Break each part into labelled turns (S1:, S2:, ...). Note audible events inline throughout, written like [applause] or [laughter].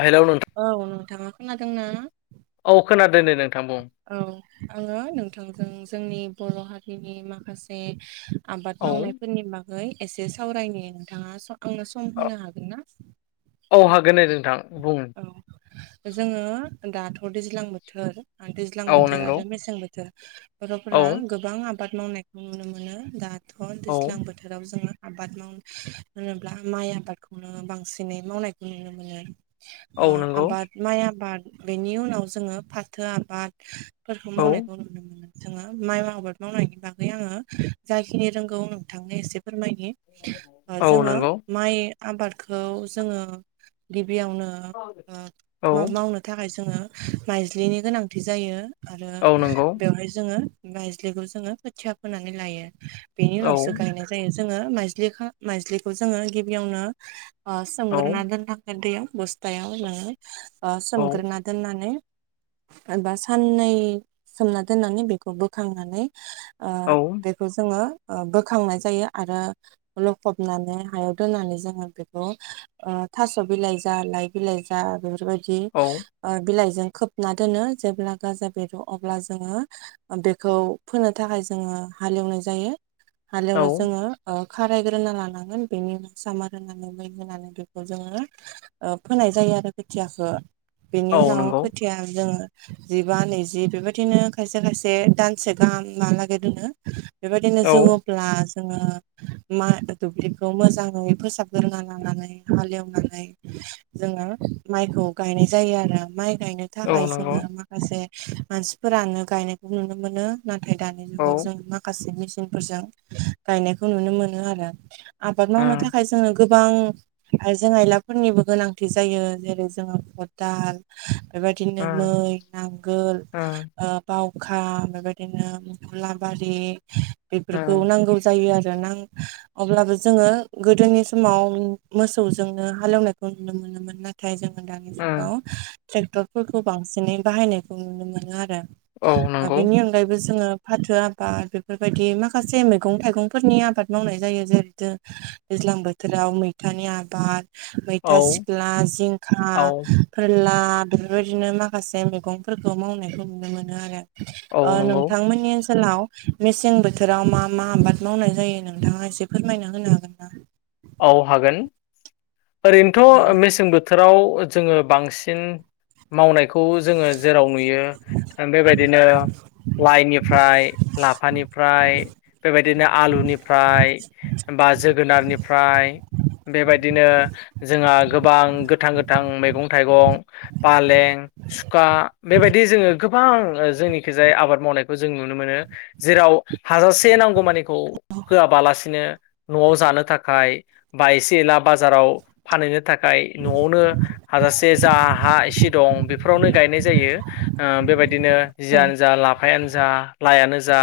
S1: Hello नोंथां।
S2: औ नोंथाङा खोनादों ना?
S1: औ खोनादों दे नोंथां बुं।
S2: औ आङो नोंथांजों जोंनि बर' हारिनि माखासे आबाद
S1: औ
S2: मावनायफोरनि बागै एसे सावरायनि नोंथाङा स आंनो स
S1: अ औ हागोनदे नोंथां बुं
S2: औ जोङो दाथ' दैज्लां बोथोर ओ दैज्लां
S1: औ
S2: बोथोर
S1: नंगौ
S2: आरो मेसें बो थोर
S1: औ
S2: बर'फोरा गोबां आबाद मावनायखौ नुनो मोनो दाथ'
S1: औ
S2: दैज्लां बोथोर बोथोराव जोङो आबाद माव होनोब्ला माइ आबादखौनो बांसिनै मावनायखौ नुनो मोनो। ओ
S1: औ नंगौ
S2: आबाद माइ आबाद बेनि उनाव जोङो फाथो आबाद फोरखौ
S1: औ
S2: मावनायखौ नुनो मोनो जोङो माइ आबाद मावनायनि बागै आङो जाखिनि रोंगौ नोंथांनो एसे फोरमायनि ओ
S1: औ
S2: जोङो
S1: नंगौ
S2: माइ आबादखौ जोङो गिबियावनो ओ
S1: औ
S2: मा मावनो थाखाय जोङो माइज्लिनि गोनांथि जायो आरो
S1: औ नंगौ
S2: बेवहाय जोङो मायज्लिखौ जोङो खोथिया फोनानै लायो बेनि
S1: औ
S2: उनावसो गायनाय जायो जोङो माइज्लिखो माइज्लिखौ जोङो गिबियावनो ओ
S1: औ
S2: सोमग्रोना दोननांगो ओ दैयाव बस्थायाव ओ
S1: औ
S2: सोमग्रोना दोननानै एबा साननै सोमना दोननानै बेखौ बोखांनानै ओ
S1: औ
S2: बेखौ जोङो ओ बोखांनाय जायो आरो लख'बनानै हायाव दोननानै जोङो बेखौ ओ थास' बिलाइ जा लाइ बिलाइ जा बेफोर बायदि
S1: औ
S2: ओ बिलाइजों खोब ना दोनो जेब्ला गाजा बेरो अब्ला जोङो ओ बेखौ फोनो थाखाय जोङो हालेवनाय जायो
S1: औ
S2: हालेवना जोङो ओ खारायग्रोना लानांगोन बेनि उनाव सामार होनानै मै होनानै बेखौ जोङो ओ फोनाय जायो आरो खोथियाखो बेनि
S1: औ
S2: उनाव
S1: नंगौ
S2: खोथिया जोङो जिबा नैजि बेबायदिनो खायसे खायसे दानसे गाहाम आलागै दोनो बेबायदिनो
S1: औ
S2: जोङो ब्ला जोङो मा दुब्लिखौ मोजाङै फोसाबग्रोना लानानै हाले एवनानै जोङो माइखौ गायनाय जायो आरो माइ गायनो
S1: औ
S2: थाखाय
S1: नंगौ
S2: जोङो माखासे मानसिफोरानो गायनायखौ नुनो मोनो नाथाय दानि
S1: औ
S2: जुगाव जों माखासे मेचिनफोरजों गायनायखौ नुनो मोनो आरो आबाद मावनो
S1: उम
S2: थाखाय जोङो गोबां आइजें-आयलाफोरनिबो गोनांथि जायो जेरै जोङो खदाल बिदिनो
S1: उम
S2: मै नांगोल
S1: उम
S2: ओ बावखा बेबायदिनो गुलाबारि बेफोरखौ
S1: उम
S2: नांगौ जायो आरो ना अब्लाबो जोङो गोदोनि समाव मोसौजोंनो हालेवनायखौ नुनो मोनोमोन आरो नाथाय जोङो दानि
S1: उम
S2: जुगाव ट्रेक्टरफोरखौ बांसिनै बाहायनायखौ नुनो मोनो आरो
S1: औ
S2: [inaudible] ओ
S1: नंगौ
S2: बेनि अनगायैबो जोङो फाथो आबाद बेफोरबायदि माखासे मैगं थाइगंफोरनि आबाद मावनाय जायो जेरैथो दैज्लां बोथोराव मैथानि आबाद
S1: औ
S2: मैथा सिख्ला जिंखा
S1: औ
S2: फोरला बेबायदिनो माखासे मैगंफोरखौ मावनायखौ नुनो मोनो आरो
S1: औ
S2: ओ
S1: नंगौ
S2: नोंथांमोननि ओनसोलाव मेसें बोथोराव मा मा आबाद मावनाय जायो नोंथाङा एसे फोरमायना होनो हागोन ना
S1: औ हागोन
S2: औ
S1: ओरैनोथ' मेसें बोथोराव जोङो बांसिन मावनायखौ जोङो जेराव नुयो बेबायदिनो लाइनिफ्राय लाफानिफ्राय बेबायदिनो आलुनिफ्राय बा जोगोनारनिफ्राय बेबायदिनो जोंहा गोबां गोथां गोथां मैगं थाइगं फालें सुखा बेबायदि जोङो गोबां जोंनिखि जाय आबाद मावनायखौ जों नुनो मोनो जेराव हाजासे नांगौ मानि होआबालासिनो न'आव जानो थाखाय बा एसे एला बाजाराव फानहैनो थाखाय न'आवनो हाजासे जा हा इसे दं बेफोरावनो गायनाय जायो ओ बेबायदिनो
S2: औ
S1: जियानो जा लाफायानो जा लाइआनो जा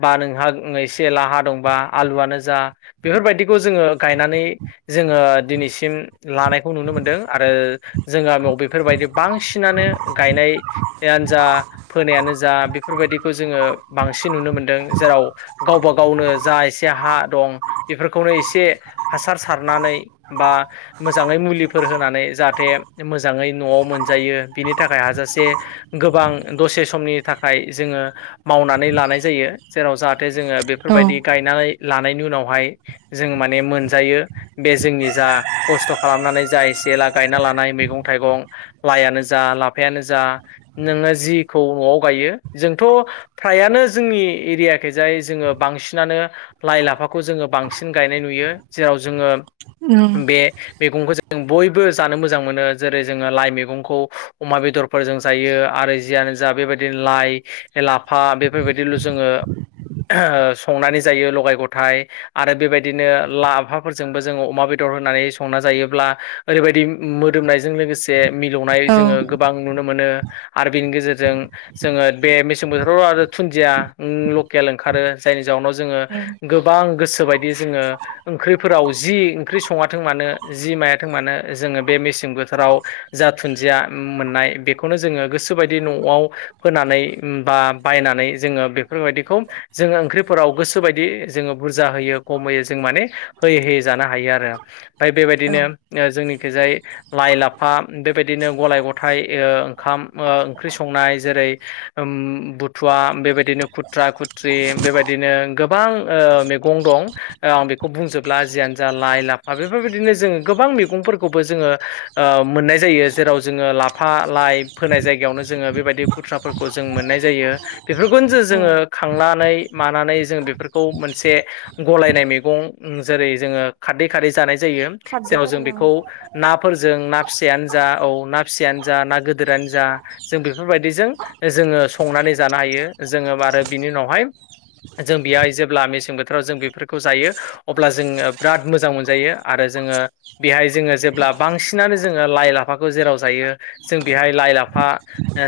S1: बा नोंहा एसे एला हा दंबा आलुआनो जा बेफोरबायदिखौ जोङो गायनानै जोङो दिनैसिम लानायखौ नुनो मोनदों आरो जों गामाव बेफोरबायदि बांसिनानो गायनाय यानो जा फोनायानो जा बेफोरबायदिखौ जोङो बांसिन नुनो मोनदों जेराव गावबा गावनो जा एसे हा दं बेफोरखौनो एसे हासार सारनानै बा मोजाङै मुलिफोर होनानै जाहाथे मोजाङै न'आव मोनजायो बिनि थाखाय हाजासे गोबां दसे समनि थाखाय जोङो मावनानै लानाय जायो जेराव जाहाथे जोङो बेफोरबायदि गायनानै लानायनि उनावहाय जों माने मोनजायो बे जोंनि जा खस्थ' खालामनानै जा एसे एला गायना लानाय मैगं थाइगं लाइआनो जा लाफायानो जा नोङो जिखौ न'आव गायो जोंथ' फ्रायानो जोंनि एरियाखै जाय जोङो बांसिनानो लाइ लाफाखौ जोङो बां सिन गायनाय नुयो जेराव जोङो
S2: उम
S1: बे मैगंखौ जा जों बयबो जानो मोजां मोनो जेरै जोङो लाइ मैगंखौ अमा बेदरफोरजों जायो आरो जियानो जा बेबायदिनो लाइ लाफा बेफोरबायदिल' जोङो संनानै जायो लगाय गथाय आरो बेबायदिनो लाफाफोरजोंबो जोङो अमा बेदर होनानै संना जायोब्ला ओरैबायदि मोदोमनायजों लोगोसे मिलौनाय
S2: औ
S1: जोङो
S2: उम
S1: गोबां नुनो मोनो आरो बेनि गेजेरजों जोङो बे मेसें बोथोराव आरो दुुनन्दिया उम लकेल ओंखारो जायनि जाउनाव जोङो गोबां गोसोबायदि जोङो ओंख्रिफोराव जि ओंख्रि सङाथों मानो जि मायाथों मानो जोङो बे मेसें बोथोराव जा थुनदिया मोननाय बेखौनो जोङो गोसोबायदि न'आव फोनानै बा बायनानै जोङो बेफोरबायदिखौ जोङो ओंख्रिफोराव गोसोबायदि जोङो बुरजा होयो खम होयो जों माने होयै होयै जानो हायो आरो ओमफ्राय
S2: औ
S1: बेबायदिनो ओ जोंनिखि जाय लाइ लाफा बेबायदिनो गलाय गथाय ओंखाम ओंख्रि संनाय जेरै बुथुवा बेबायदिनो खुथ्रा खुथ्रि बेबायदिनो गोबां मे गं दं आं बेखौ बुंजोबला जियानो जाा लाइ लाफा बेफोरबायदिनो जोंङो गोबां मैगंफोरखौबो जोंङो मोननाय जायो जेराव जोंङो लाफा लाइ फोनाय जायगायावनो जोंङो बेबायदि खुट्राफोरखौ जों मोननाय जायो बेफोरखौनो जो जोंङो खांनानै मानानै जों बेफोरखौ मोनसे गलायनाय मैगं जेरै जोंङो खारदै खारदै जानाय जायो जेराव जों बेखौ नाफोरजों ना फिसायानो जा औ ना फिसायानो जा ना गोदोरानो जा जों बेफोरबायदिजों जोंङो संनानै जानो हायो जोंङो आरो बिनि उनावहाय जों बेहाय जेब्ला मेसें बोथोर बेफोरखौ जों बेफोरखौ जायो अब्ला जोंङो बिराद मोजां मोनजायो आरो जोंङो बेहाय जोंङो जेब्ला बांसिनानो जोंङो लाइ लाफाखौ जेराव जायो जों बेहाय लाइ लाफा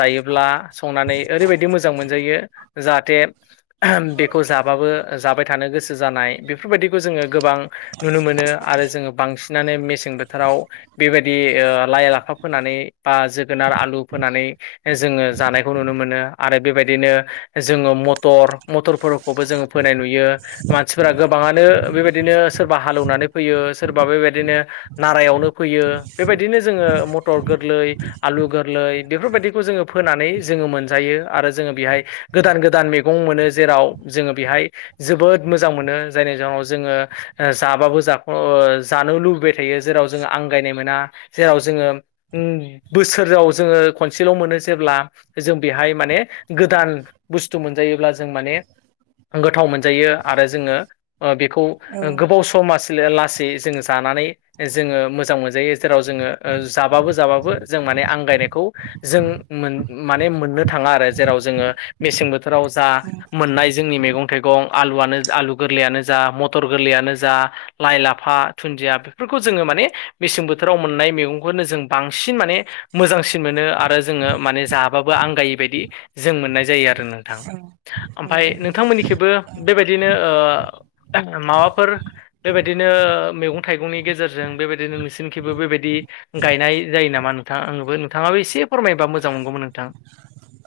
S1: जायोब्ला संनानै ओरैबायदि मोजां मोनजायो जाहाथे बेखौ जाबाबो जाबाय थानो गोसो जानाय बेफोरबायदिखौ जोंङो गोबां नुनो मोनो आरो जोंङो बांसिनानो मेसें बोथोराव बेबायदि ओ लाइ लाफा फोनानै बा जोगोनार आलु फोनानै जोङो जानायखौ नुनो मोनो आरो बेबायदिनो जोङो मटर मटरफोर खौबो जोंङो फोनाय नुयो मानसिफोरा गोबांङानो बेबायदिनो सोरबा हाल एवनानै फैयो सोरबा बेबायदिनो नारायावनो फैयो बेबायदिनो जोंङो मटर गोरलै आलु गोरलै बेफोरबायदिखौ जोंङो फोनानै जोंङो मोनजायो आरो जोंङो बेहाय गोदान गोदान मैगं मोनो जेराव जोंङो बेहाय जोबोद मोजां मोनो जायनि जाहनाव जोंङो जाबाबो जाख जानो लुबैबाय थायो जेराव जोंङो आंगायनाय मोना जेराव जोंङो बोसोराव जोंङो खनसेल' मोनो जेब्ला जों बेहाय माने गोदान बुस्थु मोनजायोब्ला जों माने गोथाव मोन जायो आरो जोंङो बेखौ
S2: औ
S1: गोबाव सम लासै जोंङो जानानै जोंङो मोजां मोनजायो जेराव जोंङो जाबाबो जाबाबो जों माने आंगायनायखौ जों माने मोननो थांङा आरो जेराव जोङो मेसें बोथोराव जा
S2: नंगौ
S1: मोननाय जोंनि मैगं थाइगं आलुआनो आलु गोरलैयानो जा मटर गोरलैयानो जा लाइ लाफा दुन्दिया बेफोरखौ जोंङो माने मेसें बोथोराव मोननाय मैगंखौनो जों बांसिन माने मोजांसिन मोनो आरो जोंङो माने जाबाबो आंगायि बायदि जों मोननाय जायो आरो नोंथां ओमफ्राय
S2: नंगौ
S1: नोंथांमोननिखबो
S2: औ
S1: बेबायदिनो माबाफोर बेबायदिनो मैगं थाइगंनि गेजेरजों बेबायदिनो नोंसिनि खिबो बेबायदि गायनाय जायो नामा नोंथां आंङोबो नोंथांङाबो एसे फोरमायोबा मोजां मोनगौमोन नोंथां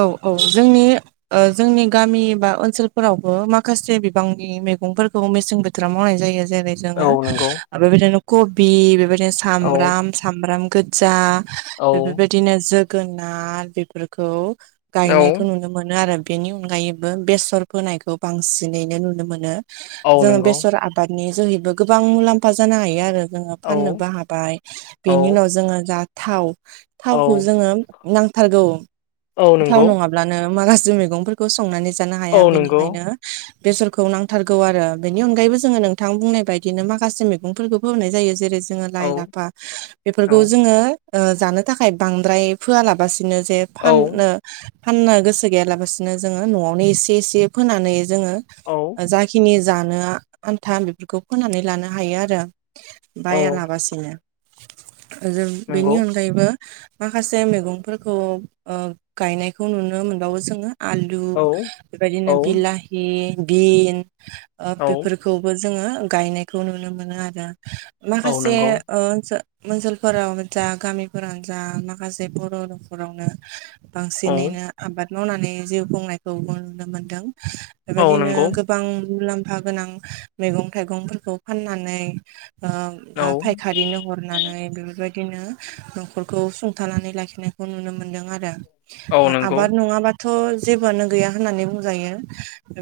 S2: औ-औ जोंनि जोंनि गामि बा ओनसोलफोरावबो माखासे बिबांनि मैगंफोरखौ मेसें बोथोराव मावनाय जायो जेरै जोंङो
S1: औ नंगौ
S2: बेबायदिनो कबि बेबायदिनो
S1: औ
S2: सामब्राम सामब्राम गो जा
S1: औ
S2: बेफोरबायदिनो जोगोनार बेफोरखौ
S1: औ
S2: गायनायखौ नुनो मोनो आरो बेनि अनगायैबो बेसर फोनायखौ बांसिनैनो नुनो मोनो
S1: औ
S2: जोंङो
S1: नंगौ
S2: बेसर आबादनि जोहैबो गोबां मुलाम्फा जानो हायो आरो जोंङो
S1: औ
S2: फाननोबो हाबाय बेनि
S1: औ
S2: उनाव जोंङो दा थाव थावखौ
S1: औ
S2: जोंङो नांथारगौ
S1: औ
S2: थाव
S1: नंगौ
S2: नंङाब्लानो माखासे मैगंफोरखौ संनानै जानो हाया
S1: औ नंगौ
S2: बेनिखायनो बेसरखौ नांथारगौ आरो बेनि अनगायैबो जोंङो नोंथां बुंनाय बायदिनो माखासे मैगंफोरखौबो होनाय जायो जेरै जोङो लाइ
S1: औ
S2: लाफा
S1: औ
S2: बेफोरखौ जोङो जानो थाखाय बांद्राय फोआलाबासिनो जे
S1: औ
S2: फाननो फाननो गोसो गैयालाबसिनो जोंङो न'आवनो एसे एसे फोनानै जोङो जाखिनि जानो आन्था बेफोरखौ फोनानै लानो हायो आरो
S1: औ
S2: बायालाबासिनो जों बेनि
S1: नंगौ
S2: अनगायैबो माखासे मैगंफोरखौ गायनायखौ नुनो मोनबावो जोङो आलु
S1: औ
S2: बेबायदिनो
S1: औ
S2: बिला हि बिनदि ओ
S1: औ
S2: बेफोर खौबो जोङो गायनायखौ नुनो मोनो आरो
S1: औ
S2: माखासे
S1: नंगौ
S2: ओन ओनसोलफोराव जा गामिफोरावनो जा माखासे बर' न'खरावनो
S1: औ
S2: बांसिनैनो आबाद मावनानै जिउ खुंनायखौ नुनो मोनदों
S1: औ
S2: बेबायदिनो
S1: नंगौ
S2: गो गोबां मुलाम्फा गोनां मैगं थाइगंफोरखौ फाननानै ओ
S1: औ
S2: फायखारिनो हरनानै बेफोरबायदिनो न'खरखौ सुंथानानै लाखिनायखौ नुनो मोनदों आरो
S1: औ नंगौ
S2: आबाद नङाबाथ' जेबोआनो गैया होननानै बुंजायो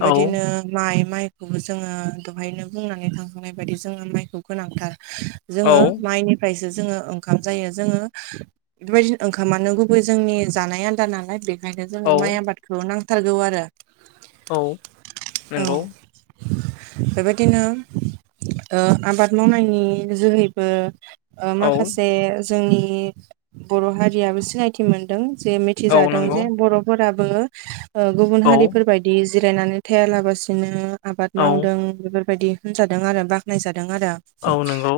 S1: औ
S2: माइ माइखौबो जोङो दहायनो बुंनानै थांखांनाय बायदि जोङो माइखौ गोनांथार जोङो
S1: औ
S2: माइनि फ्रायसो जोङो ओंखाम जायो जोङो बेबायदिनो ओंखामानो गुबै जोंनि जानाय आदार नालाय बेखायनो
S1: औ
S2: जोङो माइ आबादखौ नांथारगौ आरो
S1: औ
S2: औ
S1: नंगौ
S2: बेबायदिनो आबाद मावनायनि जोहैबो
S1: औ
S2: माखासे जोंनि बर' हारियाबो सिनायथि मोनदों जे
S1: औ
S2: मिथिजादों
S1: नंगौ
S2: जे बर'फोराबो गुबुन
S1: औ
S2: हारिफोर बायदि बिदि जिरायनानै थायालाबासिनो आबाद
S1: औ
S2: मावदों बेफोरबायदि होनजादों आरो बाखोनायजादों आरो
S1: औ नोंगौ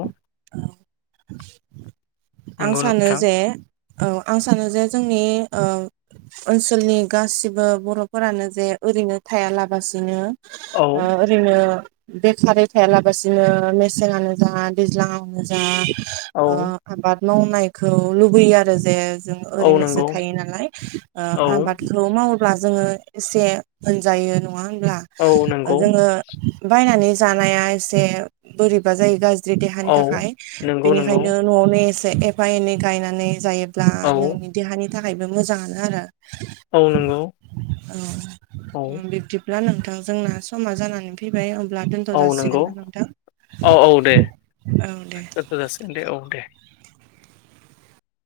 S2: आं
S1: नंगौ
S2: सानो
S1: नोंथां
S2: जे औ आं सानो जे जों नि ओ ओनसोलनि गासिबो बर'फोरानो जे ओरैनो थायालाबासिनो ओ
S1: औ
S2: ओरैनो बेखारै थायालाबसिनो मेसेङानो जा दैज्लाङानो जा
S1: औ
S2: ओ आबाद मावनायखौ लुबैयो आरो जे जों
S1: औ
S2: ओरैनोसो
S1: नंगौ
S2: थायो नालाय ओ
S1: औ
S2: आबादखौ मावोब्ला जोङो एसे होनजायो नङा होनब्ला
S1: औ नंगौ
S2: जोङो बायनानै जानाया एसे बोरैबा जायो गा़ ज्रि देहानि
S1: औ
S2: थाखाय
S1: नंगौ नंगौ
S2: बेनिखायनो न'आवनो एसे एफा एनै गायनानै जायो ब्ला
S1: औ
S2: नोंनि देहानि थाखायबो मोजाङानो आरो
S1: औ नंगौ
S2: औ बिब्दिब्ला नोंथां जोंना समा जानानै फैबाय होनब्ला दोनथ'
S1: औ नंगौ
S2: जासिगोन ना नोंथां औ दे
S1: ओस दोनथ जासिगोन दे औ दे